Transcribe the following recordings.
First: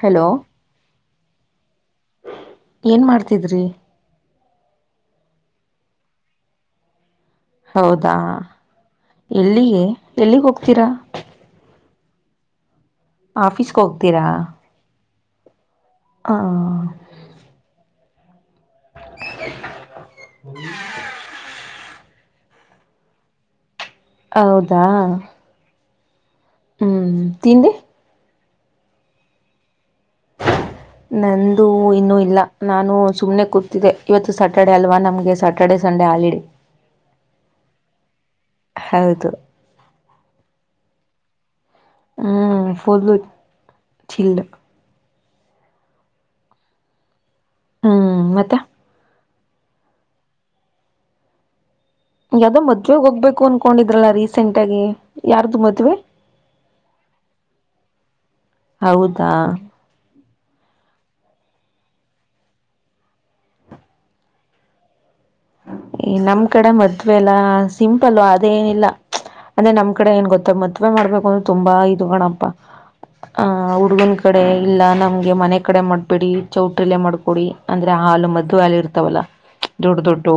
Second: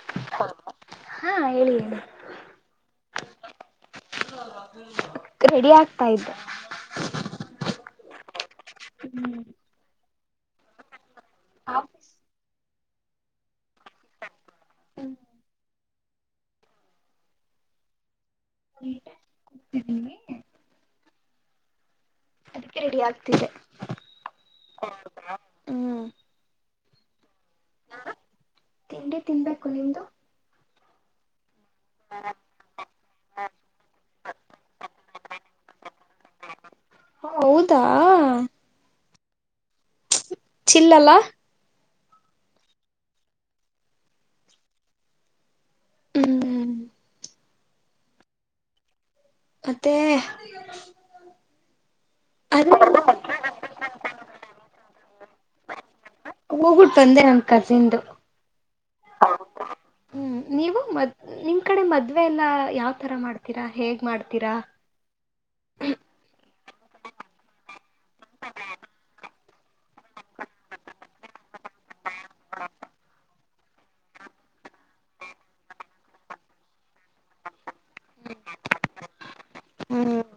Hello ಹಾ ಹೇಳಿ ಹಾ ಏನ್ ಮಾಡ್ತಿದ್ರಿ ಹಾ ರೆಡಿ ಆಗ್ತಾ ಇದ್ದೆ ಹೌದಾ ಆ ಹ್ಮ್ ಎಲ್ಲಿಗೆ ಎಲ್ಲಿಗ್ ಹೋಗ್ತೀರಾ ಹ ಆಫೀಸ್ಗೆ ಹೋಗ್ತೀರಾ ಆಾ ನೀಟಾಗಿ ಕೂತಿದ್ದೀವಿ ಅದಕ್ಕೆ ರೆಡಿ ಆಗ್ತಿದೆ ಹೌದಾ ಹ್ಮ್ ಹ್ಮ್ ತಿ ತಿಂಡಿ ತಿನ್ಬೇಕು ನಿಮ್ದು ಟ್ಕ ನನ್ ದು ಇನ್ನುೂ ಇಲ್ಲ ನಾನು ಸುಮ್ನೆ ಕೂತಿದ್ದಿದೆ ಇವತ್ತು ಸಟರ್ಡೆ ಅಲ್ವಾ ನಮ್ಗೆ ಸ್ಯಾಟರ್ಡೆ ಸಂಡೆ ಹಾಲಿಡೆ ಹೌದಾ ಹೌದು ಚಿಲ್ ಅಲ್ಲ ಹ್ಮ್ ಹಾ ಹೌದ ಚಿಲ್ಲ ಹ್ಮ್ ಹು ಹ್ಮ್ ಮತ್ತೆ ಮತ್ತ ಏ ಯಾವದೋ ಮದ್ವೆಗ್ ಹೋಗ್ಬೇಕು ಅನ್ಕೊಂಡಿದ್ರಲ್ಲ ರೀಸೆಂಟ್ ಆಗಿ ಯಾರ್ದು ಮದ್ವೆ ಹೋಗ್ಬಿಟ್ಟು ಬಂದೆ ನನ್ ಕಸಿನ್ದು ಹೌದಾ ಹ್ಮ್ ನೀವು ಮದ್ ನಿಮ್ ಕಡೆ ಮದ್ವೆ ಎಲ್ಲಾ ಯಾವತರ ಮಾಡ್ತೀರಾ ಹೇಗ್ ಮಾಡ್ತೀರಾ ನಮ್ ಈ ಕಡೆ ಮದ್ುವವೆಲ್ಲ ಸಿಂಪಲ್ ಅದೇನಿಲ್ಲ ಅಂದ್ರೆ ನಮ್ಮ ಕಡೆ ಏ ಗೊತ್ತ ಮದ್ವೆ ಮಾಡಬೇಕು ಅಂದ್ರ ತುಂಬಾ ಗಣಪ್ಪ ಹ ಹುಡುಗನ ಕಡೆ ಇಲ್ಲ ನಮ್ಗೆ ಮನೆ ಕಡೆ ಮಾಡಬೇಡಿ ಚೌಟ್ರಿಲೆ ಮಾಡ್ಕೊಡಿ ಅಂದ್ರೆ ಹಾಲು ಮದ್ದುೆ ಹಾಾಲ ಇರ್ತಾವಲ್ಲ ದೊಡ್ಡ- ಹ್ಮ್ ದೊಡ್ಡು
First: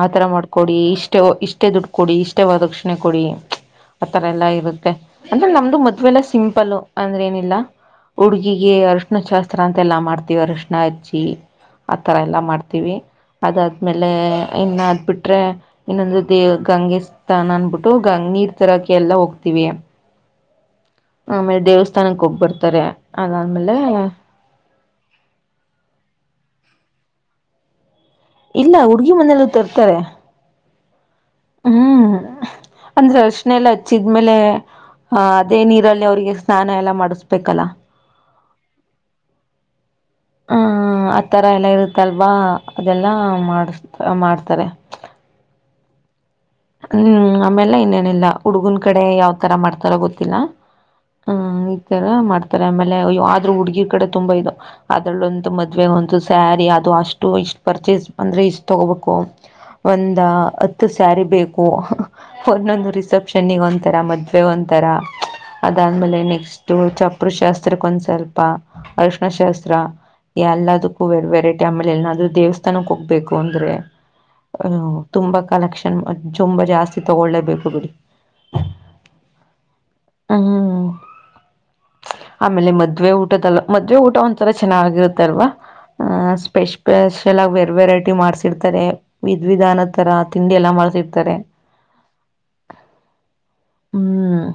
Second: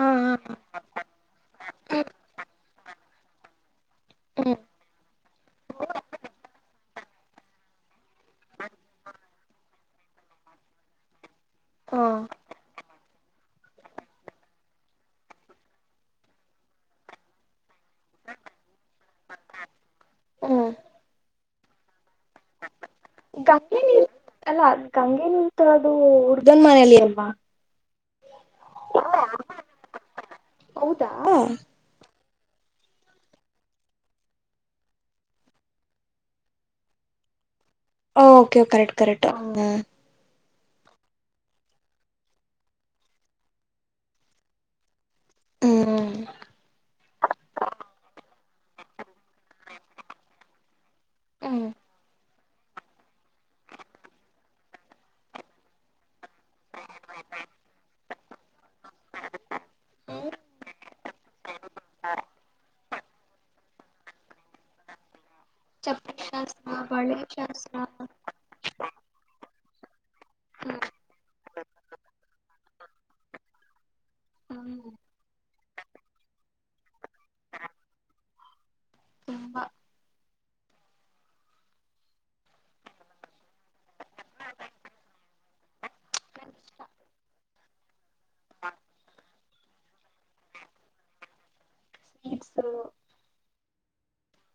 ಹಾ ಆತರ ಮಾಡ್ಕೊಡಿ ಇಷ್ಟೇ ಇಷ್ಟೇ ದುಡ್ ಹಾ ಕೊಡಿ ಇಷ್ಟೇ ವದಕ್ಷಿಣೆ ಕೊಡಿ ಆತರ ಎಲ್ಲಾ ಹ್ಮ್ ಇರುತ್ತೆ ಅಂದ್ರೆ ನಮ್ದು ಮದ್ವೆಲ್ಲ ಸಿಂಪಲ್ ಅಂದ್ರೆ ಏನಿಲ್ಲ ಹುಡುಗಿಗೆ ಅರ್ಶಣ ಶಾಸ್ತ್ರ ಅಂತೆ ಎಲ್ಲಾ ಮಾಡ್ತೀವಿ ಅರಶಣ ಅಜಿ ಹಾ ಆತರ ಎಲ್ಲಾ ಮಾಡ್ತೀವಿ ಅದ ಆಮೇಲೆ ಇನ್ನ ಅಾದ್ ಬಿಟ್ರೆ ಇನ್ನೊಂದು ದೇವ ಗಂಗೆ ಸ್ಥಾನ ಅನ್ಬಿಟ್ಟು ಗ ನೀರ್ ತರಾಕಿ ಎಲ್ಲ ಹೋಗ್ತಿೀವಿ ಹ್ಮ್ ಆಮೇಲೆ ದೇವಸ್ಥಾನಕ್ ಹೋಗ ಬರ್ತಾರೆ ಅದಾದ್ಮೇಲೆ ಗಂಗೆ ನೀಲ್ ಅಲ್ಲ ಗಂಗೆ ನೀಲ್ ತ ಅದು ಹುಡ್ಗನ ಮನೆಯಲ್ಲಿ ಎಲ್ಲ ಇಲ್ಲ ಹುಡುಗಿ ಮನೇಲ್ಲ ತರ್ತಾರೆ ಹೌ [inaudible] ಹ್ಮ್ ಅಂದ್ರೆ ಅರ್ಶನೆ ಎಲ್ಲ ಹಚ್ಚಿದ್ಮೇಲೆ ಆಹ ಅದೇ ನೀರಲ್ಲಿ ಅವ್ರರಿಗೆ ಸ್ನಾನ ಎಲ್ಲ ಮಾಡಿಸ್ಬೇಕಲ್ಲ ಹ ಓಕೆ ಕರೆಕ್ಟ್ ಕರೆಕ್ ಹ್ಮ ಆತರ ಎಲ್ಲ ಇರುತ್ತಲ್ವಾ ಅದೆಲ್ಲಾ ಮಾಡ ಮಾಡ್ತಾರೆ ಹ್ಮ್ ಹ್ಮ್ ಆಮೇಲ್ಲ ಇನ್ನೇನಿಲ್ಲ ಹುಡುಗನ್ ಕಡೆ ಯಾವ್ತರ ಮಾಡ್ತಾರೋ ಗೊತ್ತಿಲ್ಲ ಹಾ ಹ್ಮ್ ಈ ತರ ಮಾಡ್ತ ಅಂತಾರೆ ಆಮೇಲೆ ಆದ್ರೂ ಹುಡುಗಿರ್ ಕಡೆ ತುಂಬಾ ಇದು ಅದ್ರಲ್ಲೊಂತ ಮದ್ವೆ ಒಂತ ಸ್ಯಾರಿ ಅದು ಅಷ್ಟು ಇಷ್ಟ ಪರ್ಚೇಸ್ ಅಂದ್ರೆ ಇಷ್ಟ ತಗೋಬೇಕು ಒಂದ ಹತ್ತು ಜಾರಿ ಬೇಕು ಒಂದೊಂದು ರಿಸಪ್ಷನ್ನಿಗೆ ಒಂತರ ಮದ್ವೆ ಒಂಂತರ ಅದಾದ್ಮೇಲೆ ಚಪ್ಪಲಿ ನೆಕ್ಸ್ಟ್ ಶಾಸ್ತ್ರ ಬಳೆ ಚಪರು ಶಾಸ್ತ್ರ ಶಾಸ್ತ್ರಕ್ಕೆ ಒಂದ್ ಸ್ವಲ್ಪ ಅರ್ಶ್ಣ ಶಾಸ್ತ್ರ ತ್ರ ಎಲ್ಲದಕ್ಕೂ ವೆರೈಟಿ ಅಂಬಲೆ ಎಲ್ಲದು ದೇವಸ್ಥ ತನಕ್ಕೆ ಹೋಗ್ಬೇಕು ಅಂದ್ರೆ ಹ್ಮ್ ತುಂಬಾ ಕಲೆಕ್ಷನ್ ತುಂಬ ಜಾಸ್ತಿ ತಗೊಳ್ಳೇಬೇಕು ಬಿಡಿ ತುಂಬಾ ಹ್ಮ್ ಆಮೇಲೆ ಮದ್ವೆ ಊಟದಲ್ಲ ಮದ್ವೆ ಊಟ ಒಂಥರ ಚೆನ್ನಾಗಿರುತ್ತಲ್ವಾ ಸ್ಪೆಪೆಷಲ್ ಆಗಿ ವೇರ್ ವೆರೈಟಿ ಮಾಡ್ಸಿರ್ತಾರೆ ವಿಧ್ವಿಧಾನ ತರ ತಿಂಡಿ ಎಲ್ಲ ಮಾಡ್ಸತ ತರ ಸ ಹ್ಮ್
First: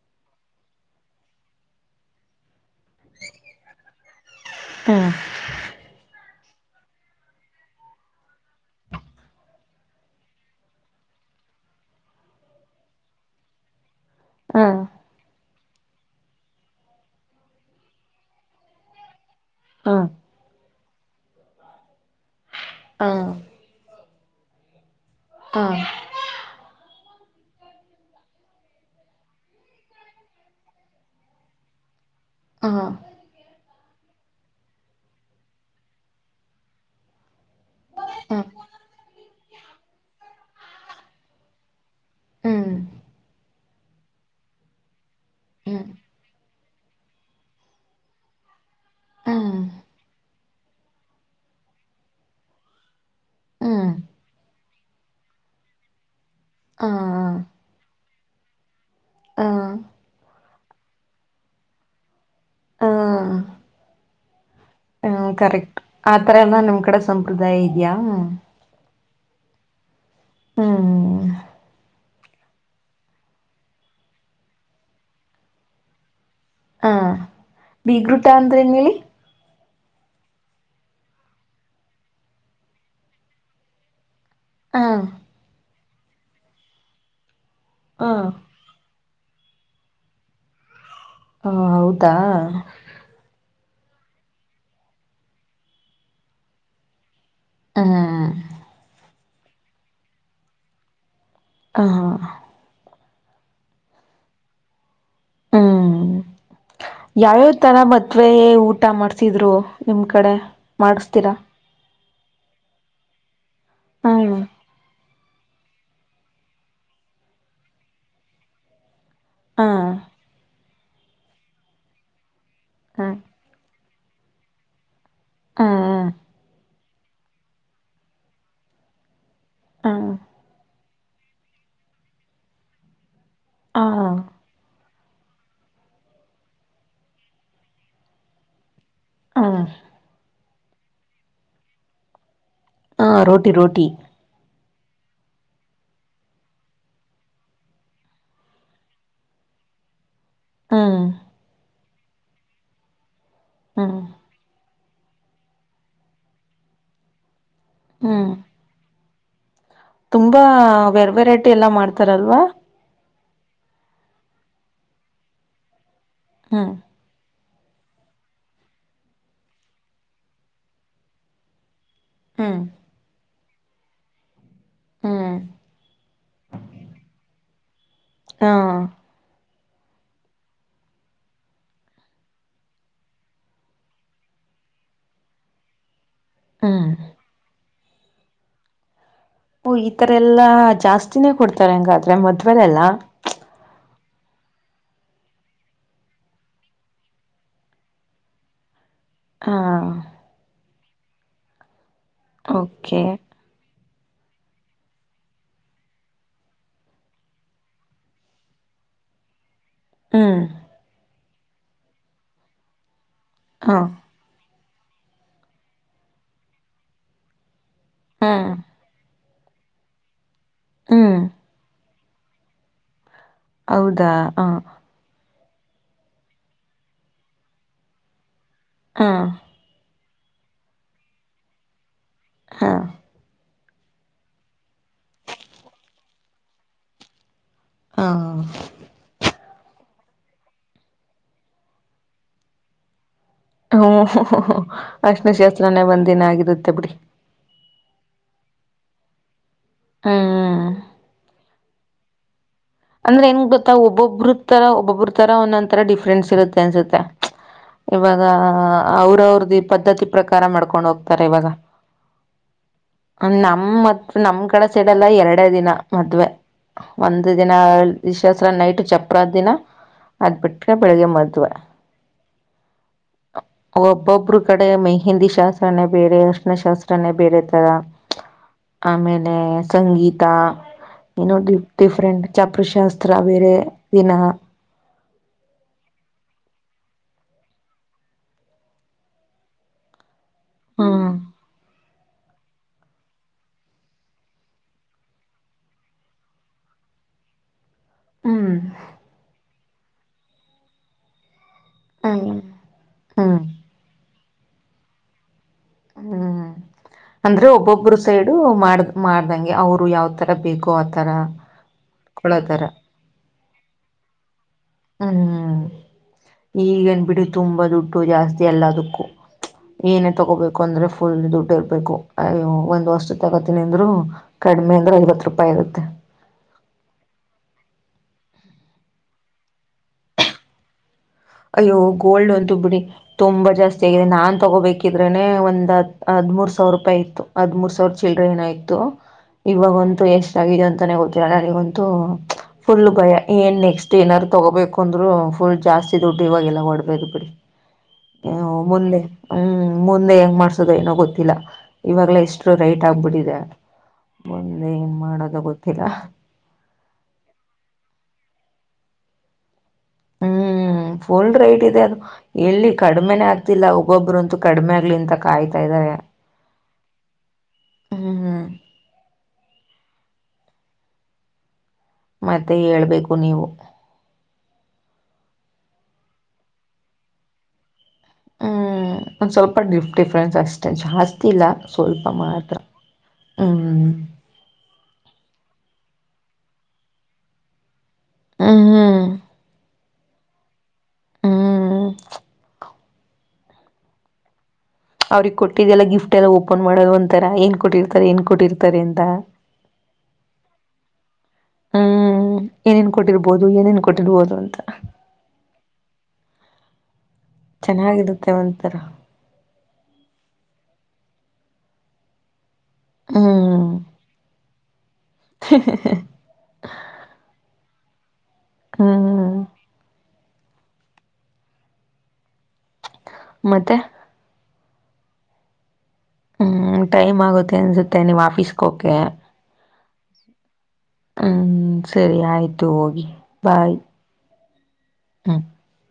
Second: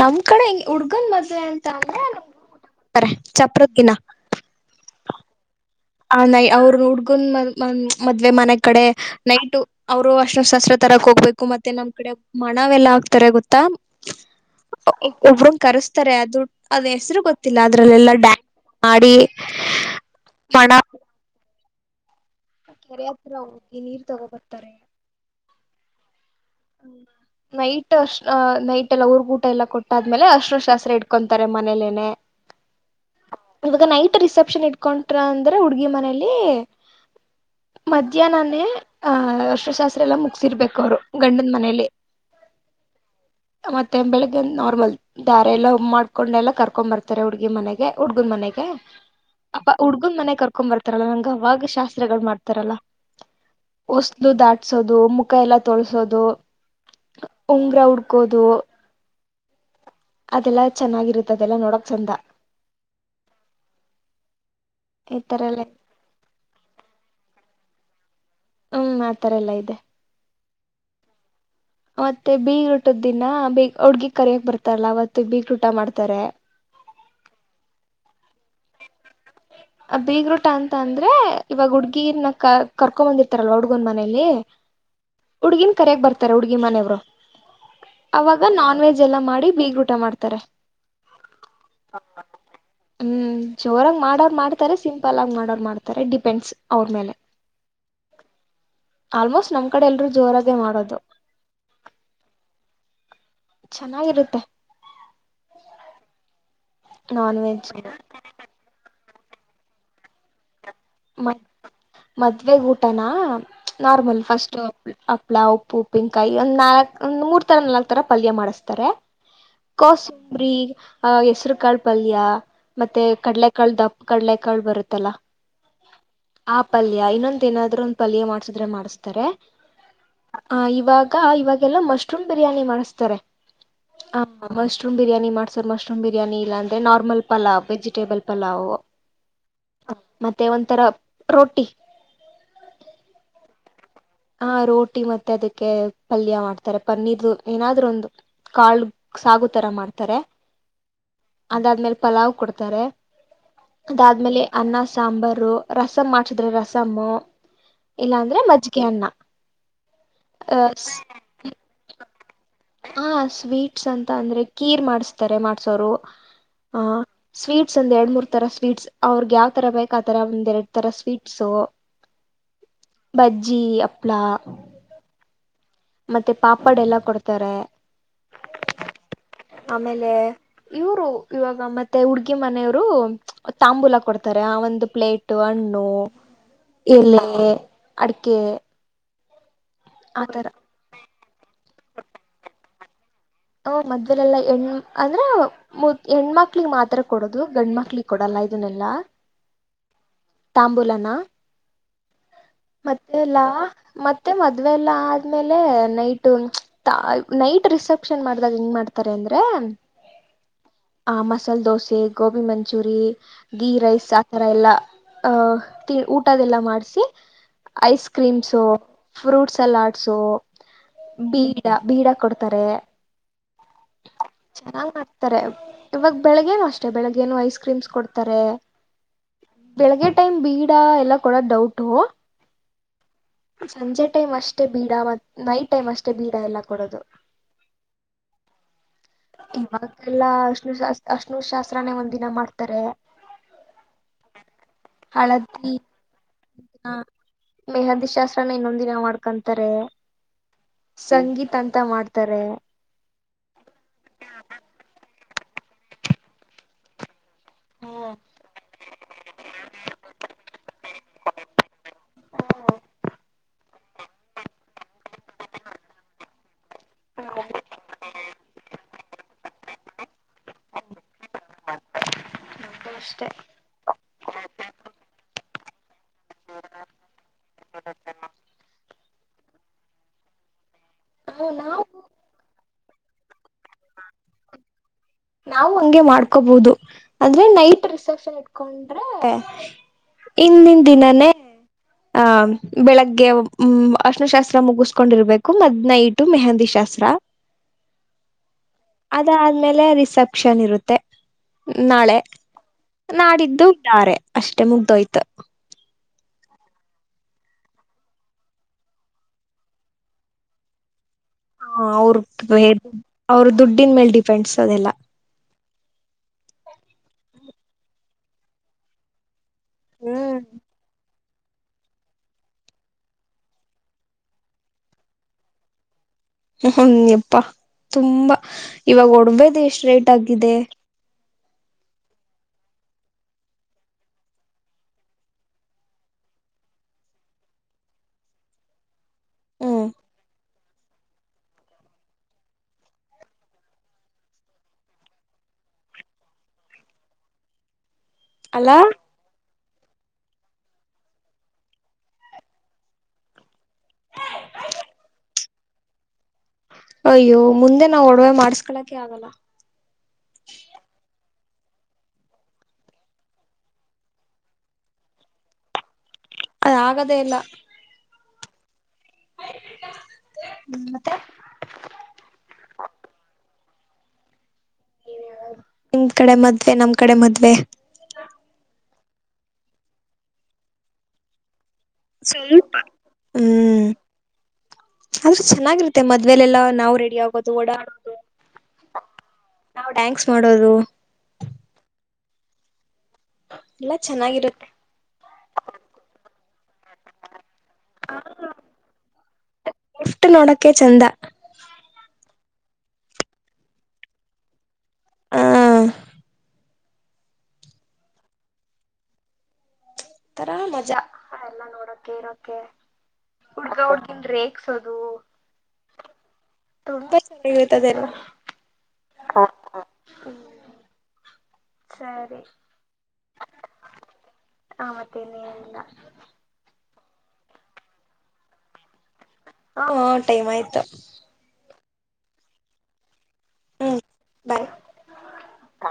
ನಮ್ ಕಡೆ ಹಂಗ ಹುಡ್ಗನ್ ಮದ್ವೆ ಅಂತ ಅಂದ್ರೆಊ ಕೊಡ್ತಾರೆ ಚಪ್ರದ ದಿನ ಹಾ ನ ಅವ್ರ ಹುಡ್ಗನ್ ಮನ್ ಮನ್ ಮದ್ವೆ ಮನೆ ಕಡೆ ನೈಟ್ ಅವರು ಅಷ್ಣ ಶಸ್ತ್ರ ತರಕ್ ಹೋಗ್ಬೇಕು ಮತ್ತೆ ನಮ್ ಕಡೆ ಮಣವೆಲ್ಲಾ ಆಗ್ತಾರೆ ಗೊತ್ತಾ ಹ್ಮ್ ಹ್ಮ್ ಒ ಒಬ್ರು [unintelligible] ಕರೆಸ್ತಾರೆ ಅದು ಅದ್ ಹೆಸರು ಗೊತ್ತಿಲ್ಲ ಅದ್ರಲ್ಲೆಲ್ಲಾ ಡ್ಯಾನ್ಸ್ [unintelligible] ಮಾಡಿ ಹಾ [unintelligible] ಕೆರೆ ಹಾ ಹತ್ರ ಹೋಗ ನೀರ್ ತಗೋಬರ್ತಾರೆ ಹ್ಮ [unintelligible] ನೈಟ್ ಅಷ್ಟ ಅ ನೈಟ್ ಎಲ್ಲಾ ಅವರ್ಗ್ ಊಟ ಎಲ್ಲ ಕೊಟ್ಟಾದ್ಮೇಲೆ ಅರ್ಸನ ಶಾಸ್ತ್ರ ಇಡ್ಕೊಂತಾರೆ ಮನೇಲೆನೆ ಹಾ ಇವಾಗ ನೈಟ್ ರಿಸೆಪ್ಷನ್ ಇಟ್ಕೊಟ್ರ ಅಂದ್ರೆ ಹುಡ್ಗಿ ಮನೇಲಿ ಹ್ಮ್ ಮಧ್ಯಾಹ್ನನೇ ಆ ಅರಿಶಿನಶಾಸ್ತ್ರ ಎಲ್ಲಾ ಮುಗಸಿರ್ಬೇಕು ಅವ್ರು ಗಂಡನ ಮನೇಲಿ ಹ್ಮ್ ಮತ್ತೆ ಬೆಳಗ್ ನಾರ್ಮಲ್ ದಾರೆ ಎಲ್ಲ ಉ ಹ್ಮ್ ಮಾಡಕೊಂಡೆಲ್ಲ ಕರ್ ಕರ್ಕೊಂಡ್ [unintelligible] ಬರ್ತಾರೆ ಹುಡುಗಿ ಮನೆಗೆ ಉುಡ್ಗುನ್ ಮನೆಗೆ ಅಪ ಹುಡ್ಗುನ್ ಮನೆ ಕರ್ [unintelligible] [unintelligible] ಬರ್ತಾರಲ್ಲಾ ನಂಗ್ ಅವಾಗ ಶಾಸ್ತ್ರಗಳು ಮಾಡ್ತಾರಲ್ಲಾ ಹ್ಮ್ ಹೊಸಲು [unintelligible] ದಾಟ್ [unintelligible] ಸೋದು ಮುಖ ಎಲ್ಲ ತೊಳಸೋದು ಹಾ ಉಂಗ್ರ ಉಡ್ [unintelligible] ಕೂದು [unintelligible] ಹಾ ಅದೆಲ್ಲಾ ಚೆನ್ನಾಗಿರುತ್ತ ಅದೆಲ್ಲಾ ನೋಡಕ್ ಚಂದ ಹಾ ಈ ಹ್ಮ ತರ ಎಲ್ಲ ಕರೆಕ್ಟ್ ಆತರ ಎಲ್ಲ ನಿಮ್ ಕಡೆ ಸಂಪ್ರದಾಯ ಇ ಯ [unintelligible] ಹ್ಮ್ ಆತರ ಎಲ್ಲಾ ಇದೆ ಹ್ಮ ಮತ್ತೆ ಬೀಗರೂಟ ದಿನ ಬಿಗ್ ಹುಡ್ಗಿ ಕರಿಯಕ್ ಬರ್ತಾರಲ್ಲ ಅವತ್ತು ಬೀಗ್ ರುಟ ಮಾಡ್ತಾರೆ ಹಾ ಬೀಗೃಟಾ ಅಂದ್ರೆನು ಹೇಳಿ ಬೀಗ್ರೋಟಾ ಅಂತ ಅಂದ್ರೆ ಇವಾಗ ಹುಡ್ಗಿನ ಕ ಕರ್ಕೊ ಬಂದಿರ್ತಾರಲ್ಲ ಹುಡ್ಗನ್ ಮನೇಲಿ ಹಾ ಕರ್ಯಗ್ [unintelligible] ಬರ್ತಾರೆ ಹುಡ್ಗಿ ಮನೆಯವ್ರು ಹ ಅವಾಗ ನಾನ್ ವೆಜ್ ಎಲ್ಲಾ ಮಾಡಿ ಬೀಗ್ರ ಊಟ ಮಾಡ್ತಾರೆ ಹಾ ಹೌದಾ ಜೋರಂಗ್ ಮಾಡೋ ಮಾಡ್ ತರೆ ಸಿಂಪಲ್ ಆಗಿ ಮಾಡೋ ಮಾಡ್ತಾರೆ ಡಿಪೆಂಡ್ಸ್ ಅವ್ರ ಮೇಲೆ ಹ್ಮ್ ಆಲ್ಮೋಸ್ಟ್ ನಮ್ ಕಡೆ ಎಲ್ರೂ ಜೋರಗೆ ಮಾಡೋದು ಹಾ ಚೆನ್ನಾಗಿರುತ್ತೆ ಹ್ಮ್ ನಾನ್ ಯಾವ್ಯಾವ್ ವೆಜ್ ತರ ಮತ್ವೆ ಊಟ ಮಾಡ್ ಸಿದ್ರು ನಿಮ್ ಕಡೆ ಮಾಡ್ಸ್ತೀರಾ ಮದ್ವೆ ಊಟನಾ ನಾರ್ಮಲ್ ಹ್ಮ್ ಫಸ್ಟ್ ಅ ಹಪ್ಳ ಉಪ್ಪು ಉಪಿನ್ಕಾಯಿ ಒಂದ್ ನಾಲ್ಕ್ ಒಂ ಮೂರ್ ತರ ನಲ್ಕಕ್ ತರ ಪಲ್ಯ ಮಾಡಿಸ್ತಾರೆ ಹಾ ಕೊಸುಂಬ್ರಿ ಆ ಹೆಸರು ಕಾಳ್ ಪಲ್ಯ ಮತ್ತೆ ಹ್ಮ ಕಡಲೆಕಾಳ ದಪ್ ಕಡ್ಲೆ ಕಾಳ್ ಬರುತ್ತಲ್ಲಾ ಹ್ಮ್ ಆ ಪಲ್ಯ ಇನ್ನೊಂದ ಏನಾದ್ರೂ ಒಂದ್ ಪಲ್ಯ ಮಾಡ್ಸಿದ್ರೆ ಮಾಡಿಸ್ತಾರೆ ಹ್ಮ್ ಹ ಇವಾಗ್ ಇವಾಗೆಲ್ಲಾ ಮಶ್ರೂಮ್ ಬಿರಿಯಾನಿ ಮಾಡಿಸ್ತಾರೆ ಹ ಫಷ್ ಶ್ರೂಮ್ ಬಿರಿಯಾನಿ ಮಾಡ್ಸರ್ ಮಶ್ರೂಮ್ ಬಿರಿಯಾನಿ ಇಲ್ಲಾ್ರೆ ನಾರ್ಮಲ್ ಪಲಾವ್ಜಿ ವೆಜಿಟೆಬಲ್ ಪಲಾವ್ ಹ ತೆ ಒಂಥರ ರೋಟಿ ಹಾ ರೋಟಿ ರೋಟಿ ಹ ರೋಟಿ ಮತ್ತೆ ಅದಕ್ಕೆ ಪಲ್ಯ ಮಾಡ್ತಾರೆ ಪನ್ನೀರ್ ಏನಾದ್ರು ಒಂದು ಕಾಳ ಸಾಗು ತರ ಮಾಡ್ತಾರೆ ಹ್ಮ್ ಅದಾದ್ಮೇಲೆ ಪಲಾವ್ ಕೊಡ್ತಾರೆ ಹ್ಮ್ ಅದಾದ್ಮೇಲೆ ಅನ್ನ ಸ ಸಾಂಬಾರು ರಸಮ್ಮ ಮಾಡ್ಸಿದ್ರೆ ರಸಮ್ಮ ಇಲ್ಲಾ ಹ್ಮ್ ಅಂದ್ರೆ ಮಜ್ಜಿಗ್ ನ್ನ ತುಂಬಾ ವೆರ್ ವೆರೈಟಿ ಎಲ್ಲಾ ಮಾಡ್ತಾರಲ್ವಾ ಹಾ ಸ್ವೀಟ್ಸ್ ಅಂತ ಅಂದ್ರೆ ಕೀರ್ ಮಾಡಸ್ತಾರೆ ಮಾಡ್ಸೋರು ಹ್ಮ್ ಹಾ ಸ್ವೀಟ್ಸ್ ಒಂದ್ ಎರಡ್ ಮೂರ್ ತರ ಸ್ವೀಟ್ಸ್ ಅವ್ರಗ್ ಯಾವ್ ತರ ಬೇಕ್ ಆತರ ಒಂದ್ ಎರಡ್ ತರ ಸ್ವೀಟ್ಸು ಹ್ಮ್ ಬಜ್ಜಿ ಅಪ್ಳ ಹ್ಮ ಮತ್ತೆ ಪಾಪಾಡ್ ಎಲ್ಲ ಕೊಡ್ತಾರೆ ಹಾ ಆಮೇಲೆ ಇವರು ಇವಾಗ ಮತ್ತೆ ಹುಡ್ಗಿ ಮನೆಯವರು ತಾಂಬೂಲ ಕೊಡ್ತಾರೆ ಆ ಒಂದು ಪ್ಲೇಟ್ ಹಣ್ಣು ಹ್ಮ್ ಎಲೆ ಅಡಕ್ಕೆ ಒ ಈತರ ಎಲ್ಲಾ ಜಾಸ್ತಿ [unintelligible] ಕೊಡ್ತಾರೆಂಗಾದ್ರೆ ಮದ್ವೆಲ್ಲ ಮದ್ವೆಲಲೆಲ್ಲಾ [unintelligible] ಅಂದ್ರೆ ಹೆಣ್ಮಕ್ಳಿಗೆ ಮಾತ್ರ ಕೊಡೋದು ಗಂಡ್ಮಕ್ಳಿಗೆ ಕೊಡಲ್ಲ ಇದನ್ನೆಲ್ಲಾ ಹಾ ತಾಂಬುಲನ ಓಕೆ ಮತ್ತೆ ಎಲ್ಲಾ ಮತ್ತೆ ಮದ್ವೆ ಎಲ್ಲಾ ಆದ್ಮೇಲೆ ನೈಟ್ [unintelligible] ನೈಟ್ ರಿಸೆಪ್ಟ್ [unintelligible] ಆಪ್ಷನ್ ಮಾಡ್ದಾಗ ಹೆಂಗ ಮಾಡ್ತಾರೆ ಅಂದ್ರೆ ಹ್ಮ ಮಸಾಲ್ ದೋಸೆ ಗೋಬಿ ಮಂಚೂರಿ ಹಾ ಗೀರೈಸ್ ಆತರ ಎಲ್ಲ ಆಹ ತಿ ಊಟದೆಲ್ಲ ಮಾಡ್ಸಿ ಐಸ್ ಹ್ಮ್ ಕ್ರೀಮ್ಸು ಫ್ರೂಟ್ಸ್ ಸಲಾಡ್ಸು ಹ್ಮ್ ಬೀಡ ಬೀಡ ಕೊಡ್ತಾರೆ ಹೌದಾ ಹ ತಾರೆ ಇವಾಗ ಬೆಳ್ಗೆನು ಅಷ್ಟೇ ಬೆಳಿಗ್ಗೇನು ಐಸ್ ಕ್ರೀಮ್ಸ್ ಕೊಡ್ತಾರೆ ಹಾ ಬೆಳಗ್ಗೆ ಟೈಮ್ ಬೀಡ ಎಲ್ಲ ಕೊಡ ಡೌಟು ಹಾ ಸಂಜೆ ಟೈಮ್ ಅಷ್ಟೇ ಬೀಡ ಮತ್ ನೈಟ್ ಟೈಮ್ ಅಷ್ಟೇ ಬೀಡ ಎಲ್ಲ ಕೊಡೋದು ಹಾ ಇವಾಗೆಲ್ಲಾ ಅಷ್ಣ ಶಾಸ್ ಅಷ್ಣು ಅಷ್ಣು ಶಾಸ್ತ್ರಾನೇ ಒಂದ ದಿನ ಮಾಡ್ತಾರೆ ಹ್ಮ್ ಅಶನ ಹಳದಿ ಶಾಸ್ತ್ರನೇ ಒಂದಿನ ಆಗಿರುತ್ತೆ ಬಿಡಿ ಮೆಹಂದಿ ಶಸ್ [unintelligible] ನು ನ್ನೊಂದಿನ ಮಾಡ್ಕೊಂಡಂತ ತಾರೆ ಹ್ಮ್ ಸಂಗೀತ ಅಂತ ಅತ ಮಾಡ್ತಾರೆ ಅಂದ್ರೆ ಹೆಂಗ್ ಗೊತ್ತಾ ಒಬ್ಬೊಬ್ಬ್ರ ತರ ಒಬೊಬ್ಬ್ರ ಈ ತರ ಒಂದೊಂದ ತರ ಡಿಫ್ರೆನ್ಸ್ ಇರುತ್ತೆ ಅನ್ಸುತ್ತೆ. ಇವಾಗ ಅವ್ರ ಅವ್ರ್ದು ಪದ್ಧತಿ ಪ್ರಕಾರ ಮಾಡ್ಕೊಂಡ್ ಹೋಗ್ತಾರೆ ಇವಾಗ ನಮ ಮತ್ ನಮ್ ಕಡೆ ಸೆಡ ಎಲ್ಲ ಎರಡೇ ದಿನ ಮದ್ವೆ ಒಂದು ದಿನಸ್ತ್ರ ನೈಟ್ ಚಪ್ರದ ದಿನ ಅದ್ ಬಿಟ್ರೆ ಬೆಳಗ್ಗೆ ಮದುವೆ. ಅಷ್ಟೇ ಒಬ್ಬೊಬ್ರು ಕಡೆ ಮೆಹೆಂದಿ ಶಾಸ್ತ್ರನೇ ಬೇರೆ ಅರ್ಷ್ಣ ಶಾಸ್ತ್ರನೇ ಬೆರೆದು. ರ ಆಮೇಲೆ ಎ ಸಂಗೀತ ಇನು ನಾವು ಡಿಫರೆಂಟ್ ಚಪ್ರಶಾಸ್ತ್ರ ಬೇರೆ ದಿನ ನಾವು ಹಿಂಗೆ ಮಾಡ್ಕೋಬಹುದು ಅಂದ್ರೆ ನೈಟ್ ರಿಸೆಪ್ಷನ್ ಇಟ್ಕೊಂಡ್ರೆ ಹಿಂದಿನ ಹ್ಮ್ ದಿನನೇ ಆಹ ಬೆಳಗ್ಗೆ ಹ್ಮ್ ಅರ್ಷನಶಾಸ್ತ್ರ ಮುಗಿಸಕೊಂಡಿರ್ಬೇಕು ಮತ್ ನೈಟು ಮೆಹೆಂದಿ ಶಾಸ್ತ್ರ ಹ್ಮ್ ಅದಾದ್ಮೇಲೆ ರಿಸ್ ಪಕ್ಷನಿರುತ್ತೆ ನಾಳೆ ಹ್ಮ್ ಹ್ಮ್ ನಾಡಿದ್ದು ಇದ್ದಾರೆ ಅಷ್ಟೆ ಮುಗ್ದೋಯ್ತು ಹ್ಮ್ ಅಂದ್ರೆ ಒಬ್ಬೊಬ್ಬ್ರ ಸೈಡು ಮಾಡ ಮಾಡ್ದಂಗೆ ಅವರು ಯಾವ್ತರ ಬೇಕು ಆತರ ಹಾ ಅವರು ಅವ್ರ ದುಡ್ಡಿನ ಮೇಲೆ ಡಿಫೆಂಡ್ಸ್ ಅದೆಲ್ಲಾ ಈಗನ್ ಬಿಡಿ ತುಂಬಾ ದುಡ್ಡು ಜಾಸ್ತಿ ಎಲ್ಲದಕ್ಕೂ ಏನೇ ಹ್ಮ್ ತಗೋಬೇಕು ಅಂದ್ರೆ ಫುಲ್ ದುಡ್ಡು ಇರ್ಬೇಕು ಅಯ್ಯೋ ಒಂದ್ ವಸ್ತು ತಗೋತನಿ ಅಂದ್ರು ಕಡಿಮೆ ಅಂದ್ರೆ ಐವತ್ ರೂಪಾಯಿ ಇರುತ್ತೆ. ಹ್ಮಯ್ಯಪ್ಪ ತುಂಬಾ ಇವಾಗ ಒಡ್ವೆೇದ ಎಷ್ಟ ರೇಟ್ ಆಗಿದೆ. ಅಯ್ಯೋ ಗೋಲ್ಡ್ ಅಂತು ಬಿಡಿ ತುಂಬಾ ಜಾಸ್ತಿ ಆಗಿದೆ ನಾನ್ ತಗೋಬೇಕಿದ್ರೇನೆ ಒಂದ್ ಹದಿಮೂರು ಸಾವಿರ ರೂಪಾಯಿ ಹದಿಮೂರು ಸಾವಿರ ಚಿಲ್ರೆ ಏನು ಆಯ್ತು. ಹ್ಮ್ ಇವಾಗಂತು ಎಷ್ಟ ಆಗಾಗಿದೆ ಅಂತ ಗತ್ತರ ನನಗಂತೂ ಫುಲ್ ಭಯ ಏನ್ ನೆಕ್ಸ್ಟ್ ಏನಾದ್ರು ತಗೋಬೇಕು ಅಂದ್ರು ಫುಲ್ ಜಾಸ್ತಿ ಟ್ಟು ಇವಾಗೆಲ್ಲ ಒಡ್ಬೇಕದು ಬಿಡಿ ಹ ಅಲ್ಲಾ ಮುಂದೆ ಹ್ಮ್ ಮುಂದೆ ಹೆಂಗ್ ಮಾಡ್ಸೋದು ಏನೋ ಗೊತ್ತಿಲ್ಲ ಇವಾಗ್ಲ ಇಷ್ಟು ರೈಟ್ ಆಗ್ಬಿಟ್ಟಿದೆ ಮುಂದೆ ಹೆಂಗ್ ಮಾಡದು ಗೊತ್ತಿಲ್ಲ ಅಯ್ಯೋ ಮುಂದೆ ನಾವ್ ಒಡವೆ ಮಾಡಸ್ಕಳಕ ಆಗಲ್ಲ ಹ್ಮ್ ಫುಲ್ ರೈಟ್ ಇದೆ ಅದು ಎಲ್ಲಿ ಕಡಿಮೆನೇ ಆಗ್ತಿಲ್ಲ ಒಬ್ಬೊಬ್ಬ್ರಂತೂ ಕಡಿಮೆ ಆಗ್ಲಿಂತ ಕಾಯ್ತಾ ಇದಾರೆ ಅ ಆಗದೇ ಇಲ್ಲ ಹ್ಮ್ ಹ್ಮ್ ಹ್ಮ ಮತ್ತೆ ಮತ್ತೆ ಹೇಳ್ಬೇಕು ನೀವು ನಿಮ್ ಕಡೆ ಮದ್ವೆ ನಮ್ ಕಡೆ ಮದ್ವೆ ಹ್ಮ್ ಒಂದ್ ಸ್ವಲ್ಪ ಡಿಫ್ಟ್ ಡಿಫ್ರೆನ್ಸ್ ಅಷ್ಟೆ ಜಾಸ್ತಿ ಇಲ್ಲ ಸ್ವಲ್ಪ ಮಾತ್ರ ಸ್ವಪ ಹ್ಮ್ ಆದ್ರೆ ಚೆನ್ನಾಗಿರುತ್ತೆ ಮ ಮದ್ೇಲೆಲ್ಲಾ ನಾವು ರಡಿಗೋ ಓಡಾಡೋುದು ಹ ಹಾ ನಾವವು ಟ್ಯಾಂಕ್ಸ್ ಮಾಡೋದು ಎಲ್ಲ ಚೆನ್ನಾಗಿರುತ್ತೆ ಅವ್ರಿಗೆಗ್ ಕೊಟ್ಟಿದ್ದ ಎಲ್ಲ ಗಿಫ್ಟ್ ಎಲ್ಲ ಒಪ್ಪ ಫೋನ್ ಮಾಡದು ಒಥರ ಏನ್ ಕೊಟ್ಟಿರ್ತಾರೆ ಏನ್ ಕೊಟ್ಟಿರ್ತಾರೆ ಅಂತ ಗಿಫ್ಟ್ ನೋಡಕ್ಕೆ ಚಂದ ಹ್ಮ್ ಏನೇನ್ ಕೊಟ್ಟಿರ್ಬೋದು ಏನೇನ್ ಕೊಟ್ಟಿರ್ಬೋದು ಅಂತ ಹಾ ಚೆನ್ನಾಗಿರುತ್ತೆ ಒಥರ ರ ಮಜಾ ಎಲ್ಲಾ ನೋಡಕೆ ಇರ ಹ್ಮ್ ಹುಡ್ಗ ಹುಡ್ಗಿನ್ ರೇಗ್ಸೋದು ತುಂಬಾ ಚಾಗಿ ಇರ್ತದೆಲ್ಲ ಹ್ಮ್ಮ್ ಹ್ಮ ಸರಿ ಮತ್ತೆ ಹ ಮತ್ತೆನ್ ಏನಿಲ್ಲ ಹ್ಮ್ ಟೈಮ್ ಆಗುತ್ತೆ ಅನ್ಸುತ್ತೆ ನೀವ್ ಆಫೀಸ್ಗೆ ಹಕೆ ಹಾ ಟೈಮ್ ಆಯ್ತು ಹ್ಮ್ ಸರಿ ಆಯ್ತು ಹೋಗಿ ಬಾಯ್ ಬಾಯ್ ಹಾ ಹಾ